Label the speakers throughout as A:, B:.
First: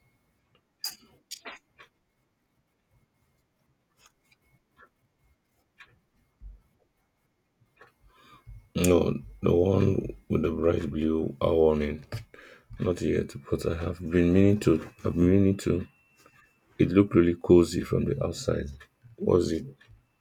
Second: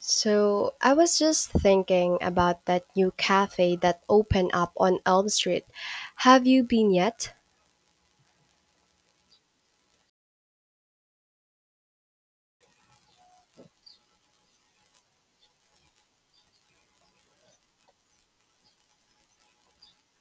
A: So I was just thinking about that new cafe that opened up on Elm Street. Have you been yet?
B: No, the one with the bright blue hour on it. Not yet, but I have been meaning to. It looked really cozy from the outside. Was it?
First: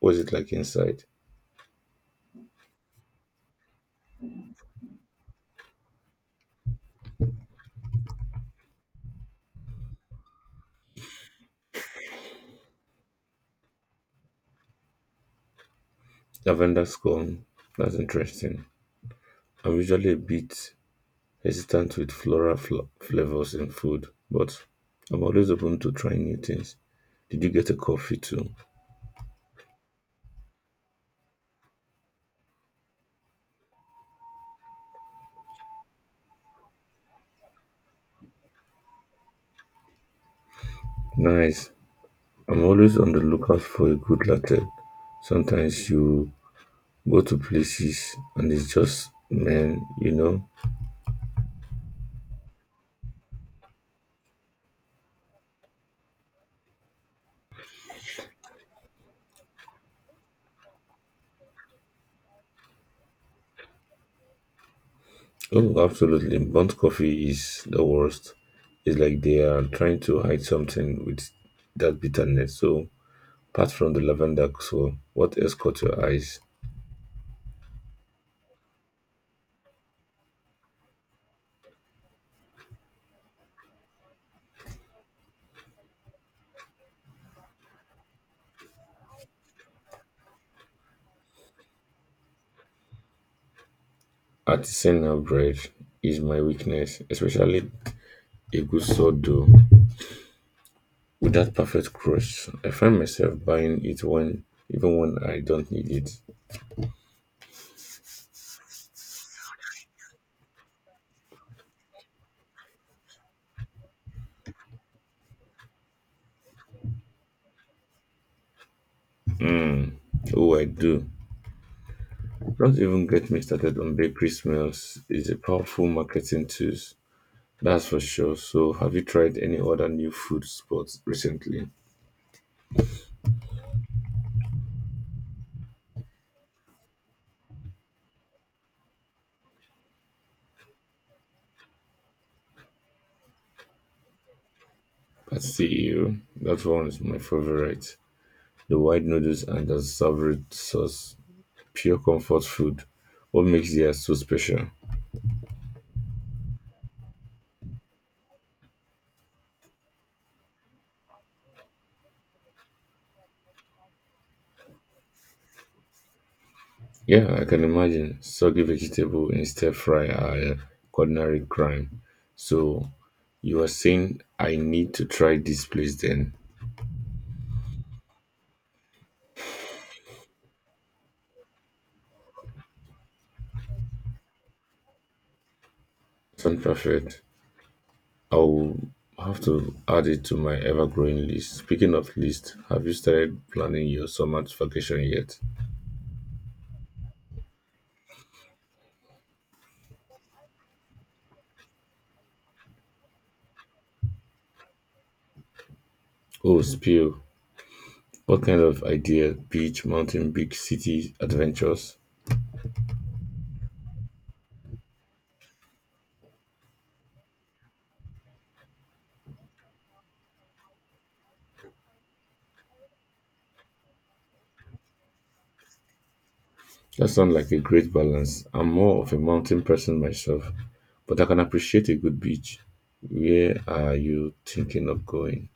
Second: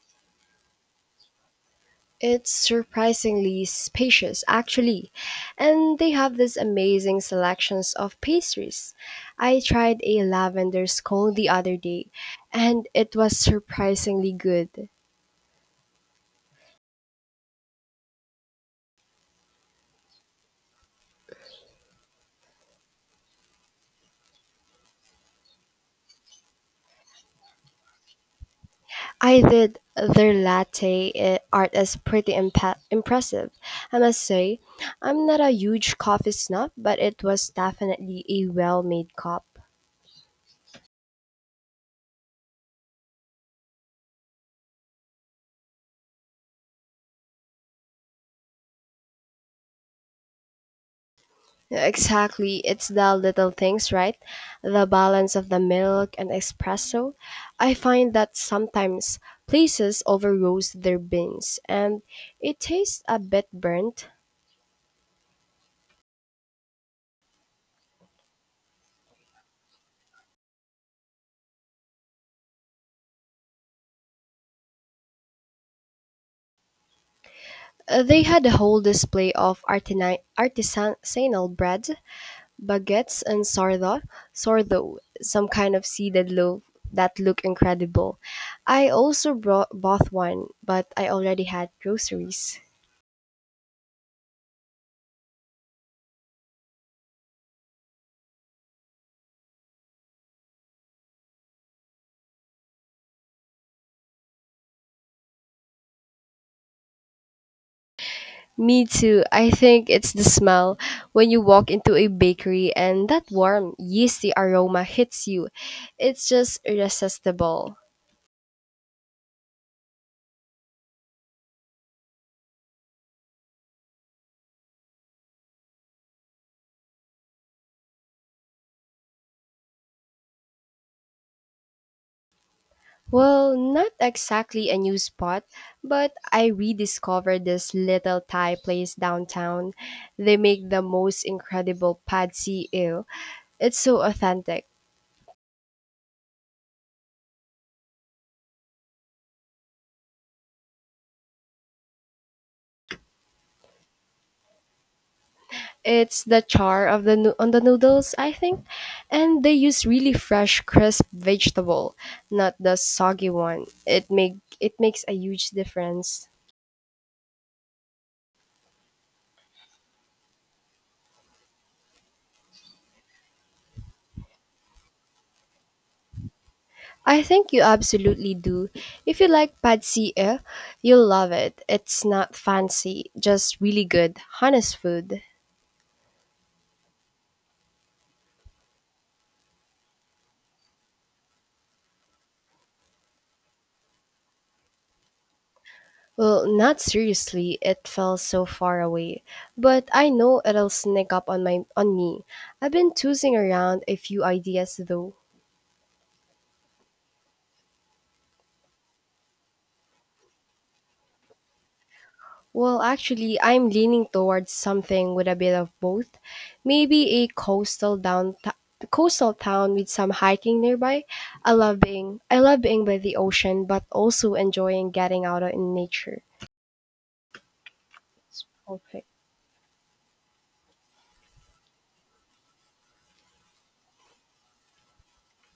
B: Was it like inside?
A: It's surprisingly spacious, actually, and they have this amazing selections of pastries. I tried a lavender scone the other day, and it was surprisingly good.
B: Lavender's gone. That's interesting. I'm usually a bit hesitant with flavors in food, but I'm always open to trying new things. Did you get a coffee too?
A: I did. Their latte art is pretty impressive. I must say, I'm not a huge coffee snob, but it was definitely a well made cup.
B: Nice. I'm always on the lookout for a good latte. Sometimes you go to places and it's just man.
A: Exactly, it's the little things, right? The balance of the milk and espresso. I find that sometimes places over roast their beans and it tastes a bit burnt.
B: Oh, absolutely. Burnt coffee is the worst. It's like they are trying to hide something with that bitterness. So, apart from the lavender, so what else caught your eyes?
A: They had a whole display of artisanal bread baguettes and sordo, some kind of seeded loaf that look incredible. I also bought one, but I already had groceries.
B: Artisanal bread is my weakness, especially a good sourdough with that perfect crust. I find myself buying it when even when I don't need it.
A: Me too. I think it's the smell when you walk into a bakery and that warm, yeasty aroma hits you. It's just irresistible.
B: Oh, I do. Don't even get me started on bakery smells. It's a powerful marketing tool, that's for sure. So, have you tried any other new food spots recently?
A: Well, not exactly a new spot, but I rediscovered this little Thai place downtown. They make the most incredible pad see ew. It's so authentic.
B: At CEO, that one is my favorite. The white noodles and the savory sauce, pure comfort food. What makes theirs so special?
A: It's the char of the on the noodles, I think, and they use really fresh, crisp vegetable, not the soggy one. It makes a huge difference.
B: Yeah, I can imagine. Soggy vegetable in stir fry are a culinary crime. So, you are saying I need to try this place then?
A: I think you absolutely do. If you like pad see ew, you'll love it. It's not fancy, just really good, honest food.
B: Sound perfect. I'll have to add it to my ever-growing list. Speaking of list, have you started planning your summer vacation yet?
A: Well, not seriously, it fell so far away, but I know it'll sneak up on my on me. I've been tossing around a few ideas though.
B: Oh, spill. What kind of idea? Beach, mountain, big city adventures?
A: Well, actually, I'm leaning towards something with a bit of both. Maybe a coastal town with some hiking nearby. I love being by the ocean, but also enjoying getting out in nature.
B: That sounds like a great
A: It's
B: balance. I'm more
A: perfect.
B: of a mountain person myself, but I can appreciate a good beach. Where are you thinking of going?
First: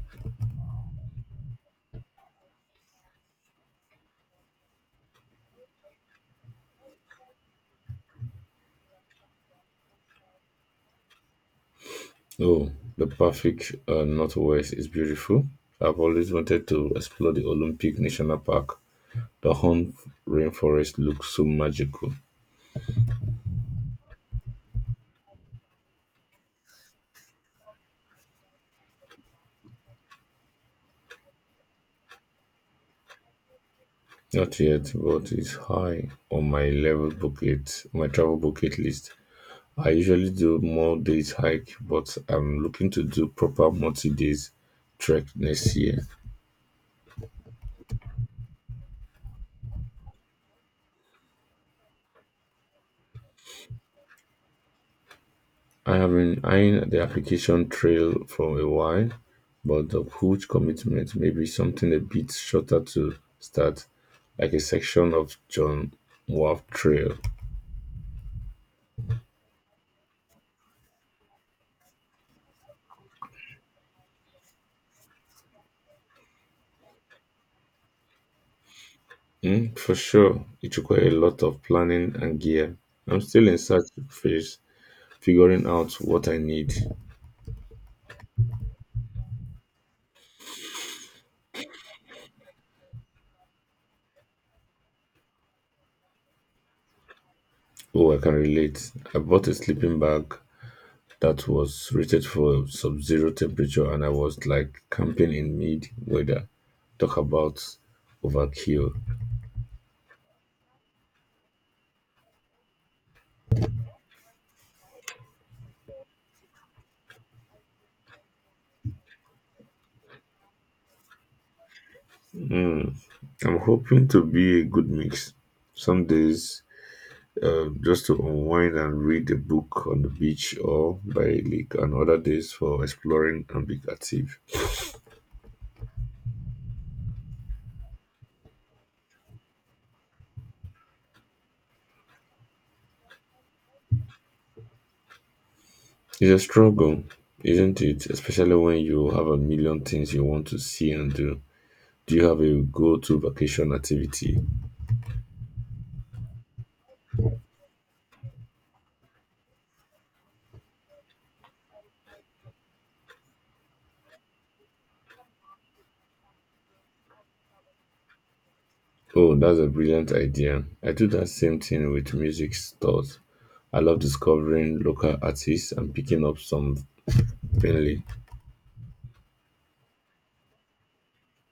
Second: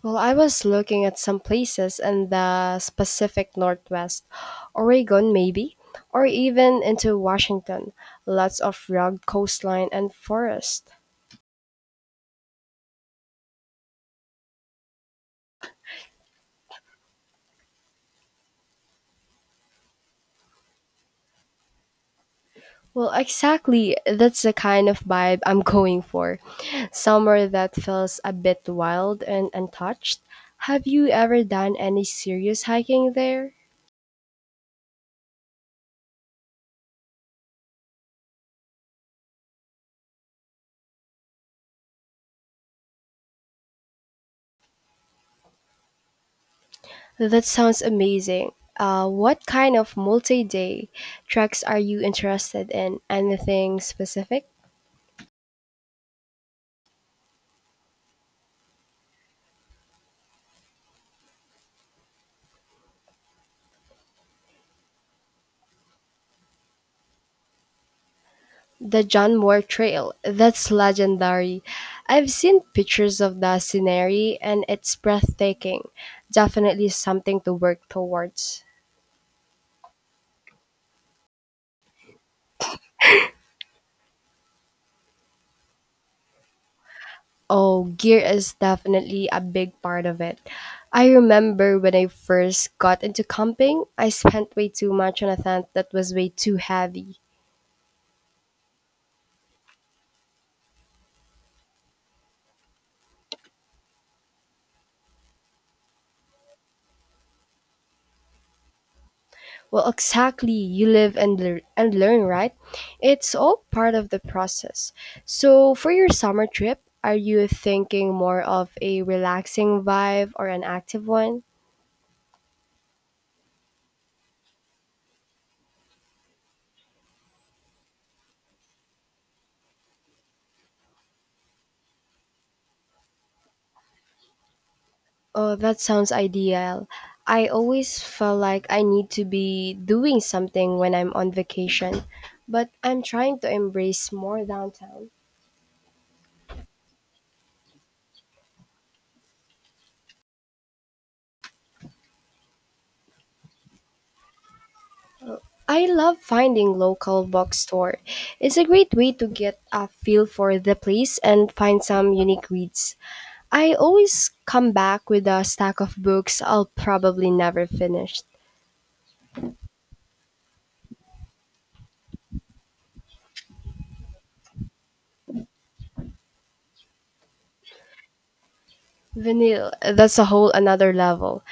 A: Well, I was looking at some places in the Pacific Northwest, Oregon maybe, or even into Washington. Lots of rugged coastline and forest.
B: Oh, the Pacific Northwest is beautiful. I've always wanted to explore the Olympic National Park. The Home rainforest looks so magical.
A: Well, exactly. That's the kind of vibe I'm going for. Somewhere that feels a bit wild and untouched. Have you ever done any serious hiking there?
B: Not yet, but it's high on my travel bucket list. I usually do more days hike, but I'm looking to do proper multi days trek next year.
A: That sounds amazing. What kind of multi day treks are you interested in? Anything specific?
B: I have been eyeing the application trail for a while, but the huge commitment may be something a bit shorter to start, like a section of John Wharf Trail.
A: The John Moore Trail. That's legendary. I've seen pictures of the scenery and it's breathtaking. Definitely something to work towards.
B: Mm, for sure, it requires a lot of planning and gear. I'm still in search phase, figuring out what I need.
A: Oh, gear is definitely a big part of it. I remember when I first got into camping, I spent way too much on a tent that was way too heavy.
B: Oh, I can relate. I bought a sleeping bag that was rated for sub-zero temperature, and I was like camping in mid-weather. Talk about overkill.
A: Well, exactly, you live and learn, right? It's all part of the process. So, for your summer trip, are you thinking more of a relaxing vibe or an active one?
B: I'm hoping to be a good mix. Some days, just to unwind and read a book on the beach or by a lake, and other days for exploring and being active.
A: Oh, that sounds ideal. I always felt like I need to be doing something when I'm on vacation, but I'm trying to embrace more downtown.
B: It's a struggle, isn't it? Especially when you have a million things you want to see and do. Do you have a go-to vacation activity?
A: I love finding local bookstore. It's a great way to get a feel for the place and find some unique reads. I always come back with a stack of books I'll probably never finish.
B: Oh, that's a brilliant idea. I do that same thing with music stores. I love discovering local artists and picking up some Finley.
A: Vinyl, that's a whole another level.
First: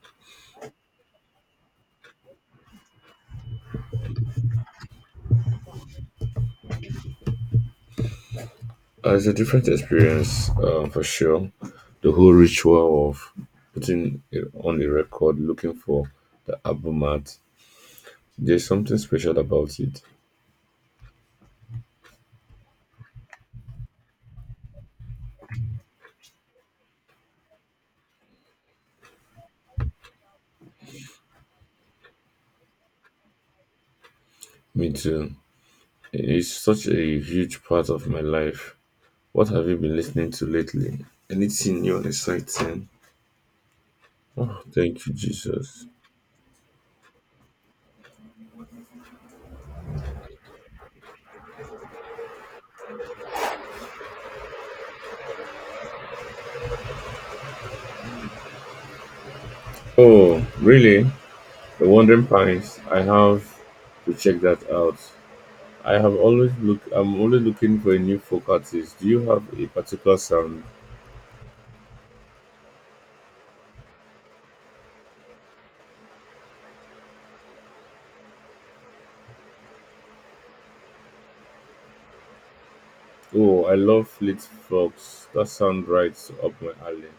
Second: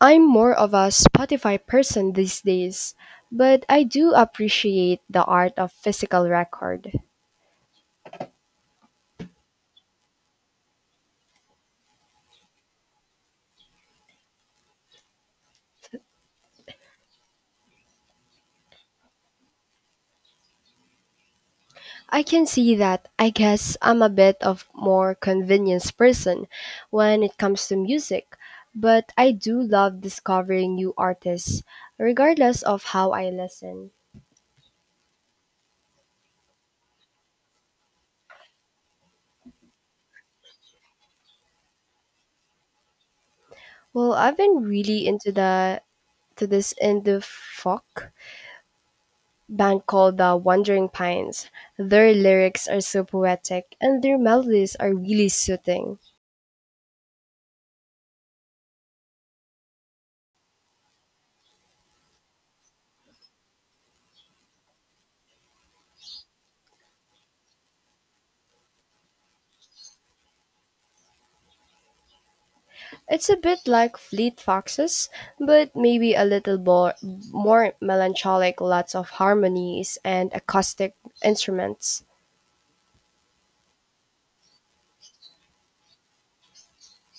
A: I'm more of a Spotify person these days, but I do appreciate the art of physical record.
B: It's a different experience for sure. The whole ritual of putting it on the record, looking for the album art, there's something special about it.
A: I can see that. I guess I'm a bit of more convenience person when it comes to music, but I do love discovering new artists regardless of how I listen.
B: Me too. It's such a huge part of my life. What have you been listening to lately? Anything new and exciting?
A: Well, I've been
B: Oh,
A: really
B: thank you,
A: into the
B: Jesus.
A: to this indie folk band called the Wandering Pines. Their lyrics are so poetic and their melodies are really soothing.
B: Oh, really? The Wandering Pines. I have to check that out. I have always look. I'm always looking for a new folk artist. Do you have a particular sound?
A: It's a bit like Fleet Foxes, but maybe a more melancholic, lots of harmonies and acoustic instruments.
B: Oh, I love Fleet Fox. That sound right up my alley.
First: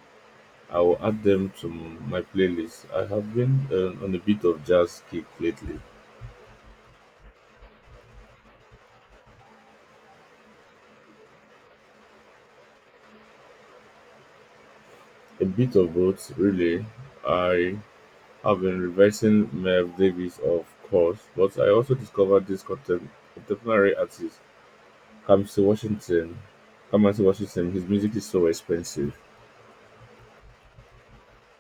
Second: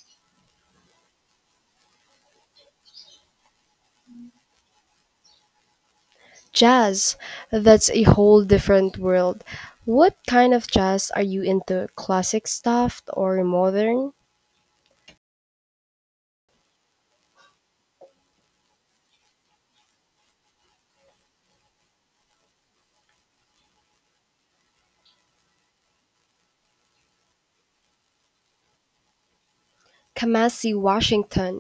B: I will add them to my playlist. I have been on a bit of jazz kick lately.
A: Jazz, that's a whole different world. What kind of jazz are you into? Classic stuff or modern?
B: A bit of both, really. I have been revising Merv Davis, of course, but I also discovered this contemporary artist, Kamsi Washington. Kamasi Washington, his music is so expensive.
A: Kamasi Washington.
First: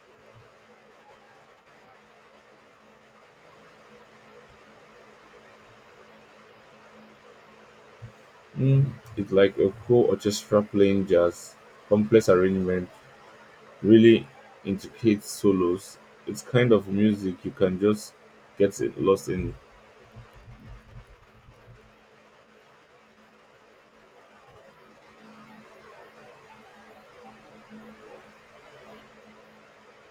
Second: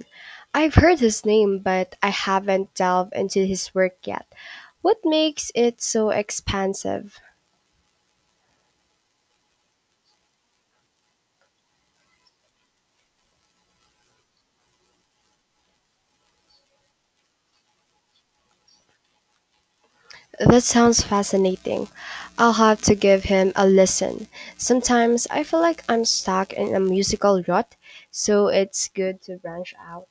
A: I've heard his name, but I haven't delved into his work yet. What makes it so expansive?
B: Mm, it's like a whole orchestra playing jazz, complex arrangement, really intricate solos. It's kind of music you can just get lost in.
A: That sounds fascinating. I'll have to give him a listen. Sometimes I feel like I'm stuck in a musical rut, so it's good to branch out.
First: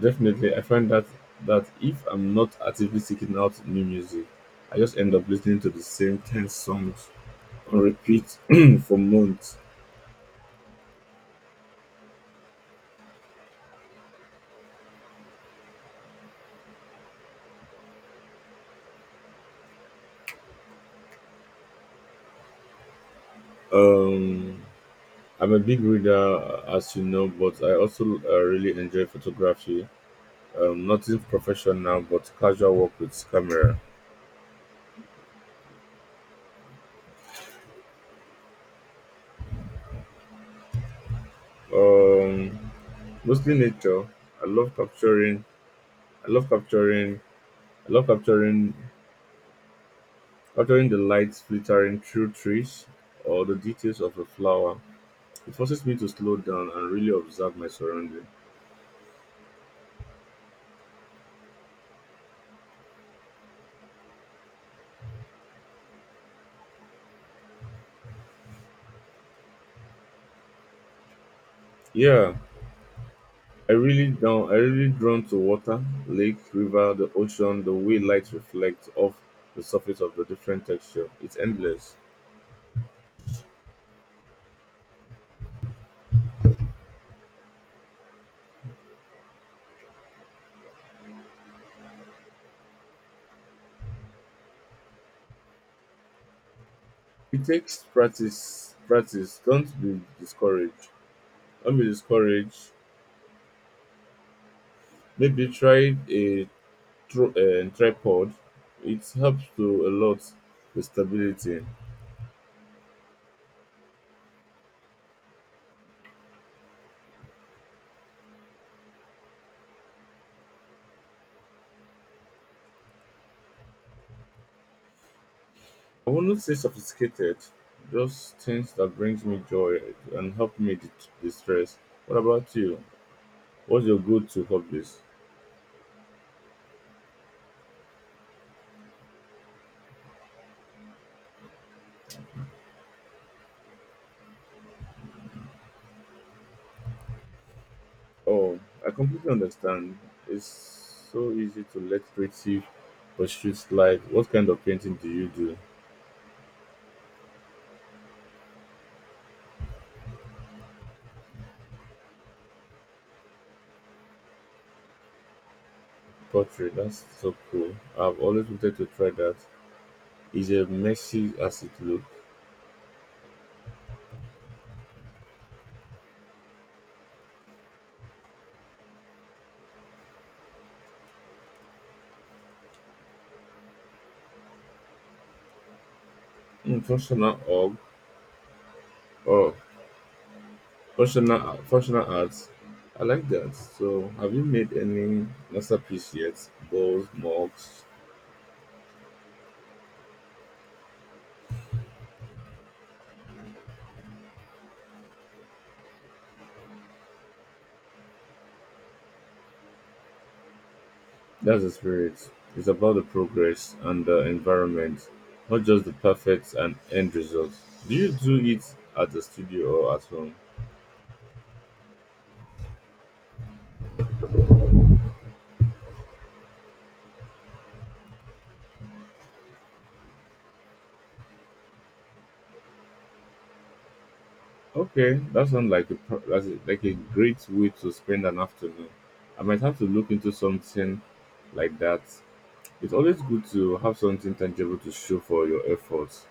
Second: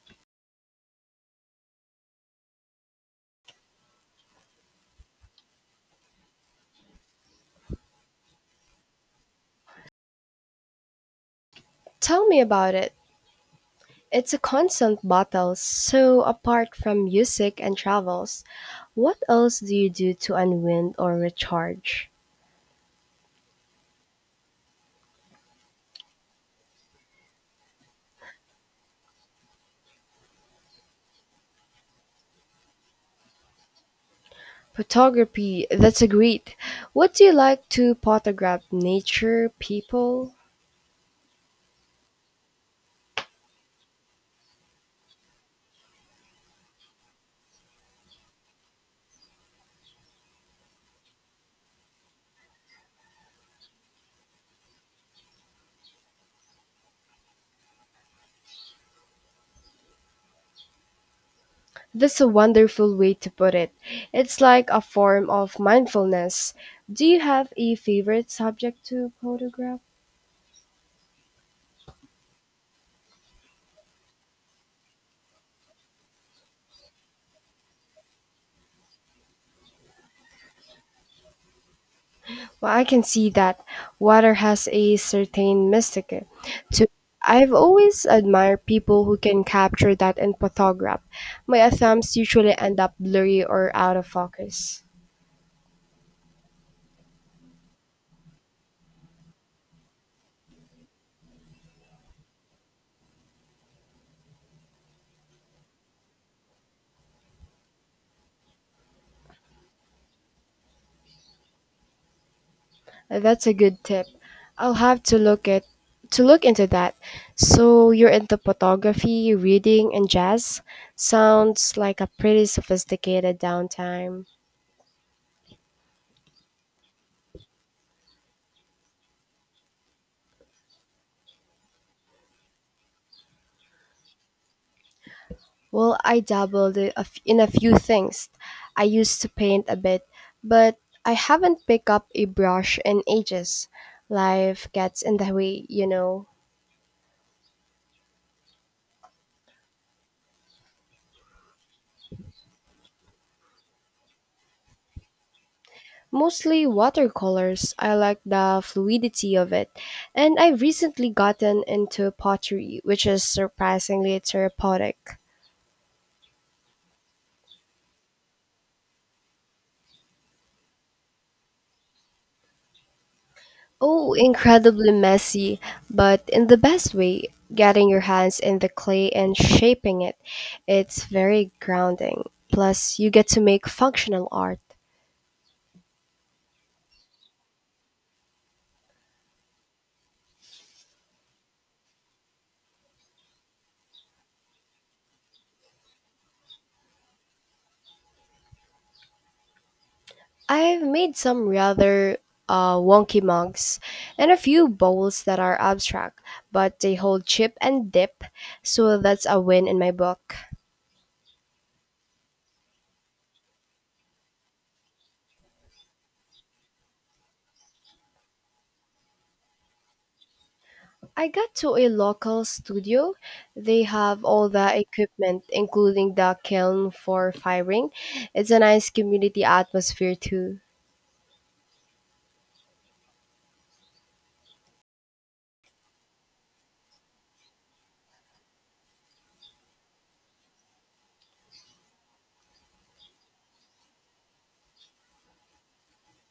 B: Definitely, I find that if I'm not actively seeking out new music, I just end up listening to the same ten songs on repeat for months.
A: Tell me about it. It's a constant battle, so apart from music and travels, what else do you do to unwind or recharge?
B: Um, I'm a big reader, as you know, but I also really enjoy photography. Nothing professional, but casual work with camera.
A: Photography, that's a great. What do you like to photograph nature, people?
B: Um, mostly nature. I love capturing. I love capturing. I love capturing capturing the lights flittering through trees or the details of a flower. It forces me to slow down and really observe my surroundings.
A: That's a wonderful way to put it. It's like a form of mindfulness. Do you have a favorite subject to photograph?
B: Yeah, I really drawn to water, lake, river, the ocean, the way light reflects off the surface of the different texture. It's endless.
A: Well, I can see that water has a certain mystic to. I've always admired people who can capture that in photograph. My attempts usually end up blurry or out of focus.
B: It takes practice. Don't be discouraged. Maybe try a tripod. It helps to a lot with stability.
A: That's a good tip. I'll have to look at to look into that. So you're into photography, reading, and jazz? Sounds like a pretty sophisticated downtime.
B: I wouldn't say sophisticated, just things that brings me joy and help me distress. What about you? What's your go-to hobbies?
A: Well, I dabbled in a few things. I used to paint a bit, but I haven't picked up a brush in ages. Life gets in the way, you know.
B: Oh, I completely understand. It's so easy to let creative pursuits slide. What kind of painting do you do?
A: Mostly watercolors. I like the fluidity of it. And I've recently gotten into pottery, which is surprisingly therapeutic.
B: Pottery. That's so cool. I've always wanted to try that. Is it messy as it looks.
A: Oh, incredibly messy, but in the best way, getting your hands in the clay and shaping it. It's very grounding. Plus, you get to make functional art.
B: Mm, functional orb. Functional functional arts. I like that. So, have you made any masterpiece yet? Bowls, mugs.
A: I've made some rather wonky mugs and a few bowls that are abstract, but they hold chip and dip, so that's a win in my book.
B: That's the spirit. It's about the progress and the environment, not just the perfect and end result. Do you do it at the studio or at home?
A: I got to a local studio. They have all the equipment, including the kiln for firing. It's a nice community atmosphere, too.
B: Okay, that sounds like a pro- that's a- like a great way to spend an afternoon. I might have to look into something like that. It's always good to have something tangible to show for your efforts.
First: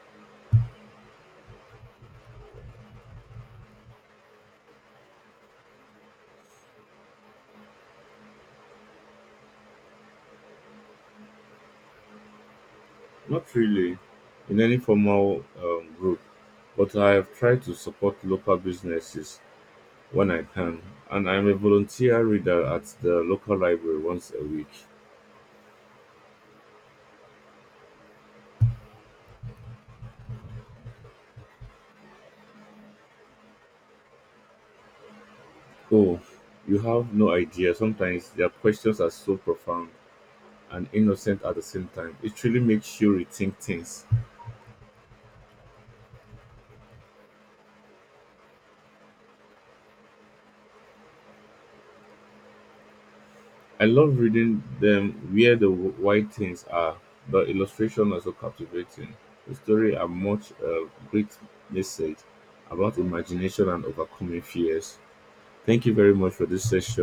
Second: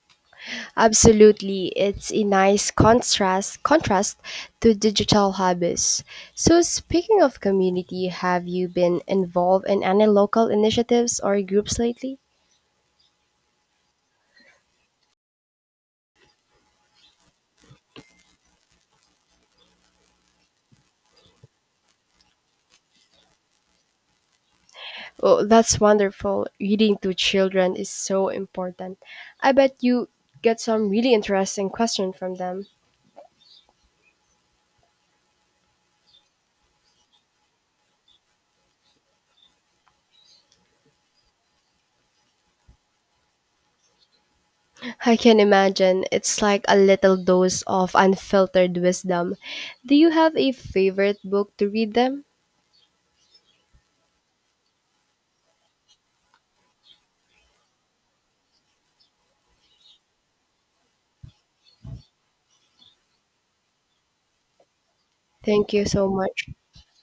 A: Absolutely, it's a nice contrast to digital hobbies. So speaking of community, have you been involved in any local initiatives or groups lately?
B: Not really in any formal group, but I have tried to support local businesses when I can, and I'm a volunteer reader at the local library once a week.
A: Oh, that's wonderful. Reading to children is so important. I bet you get some really interesting questions from them.
B: Oh, you have no idea. Sometimes their questions are so profound and innocent at the same time. It really makes you rethink things.
A: I can imagine it's like a little dose of unfiltered wisdom. Do you have a favorite book to read them?
B: I love reading them where the white things are. The illustration are so captivating. The story are much a great message about imagination and overcoming fears.
A: Thank you
B: Thank you
A: so
B: very much for
A: much.
B: this session.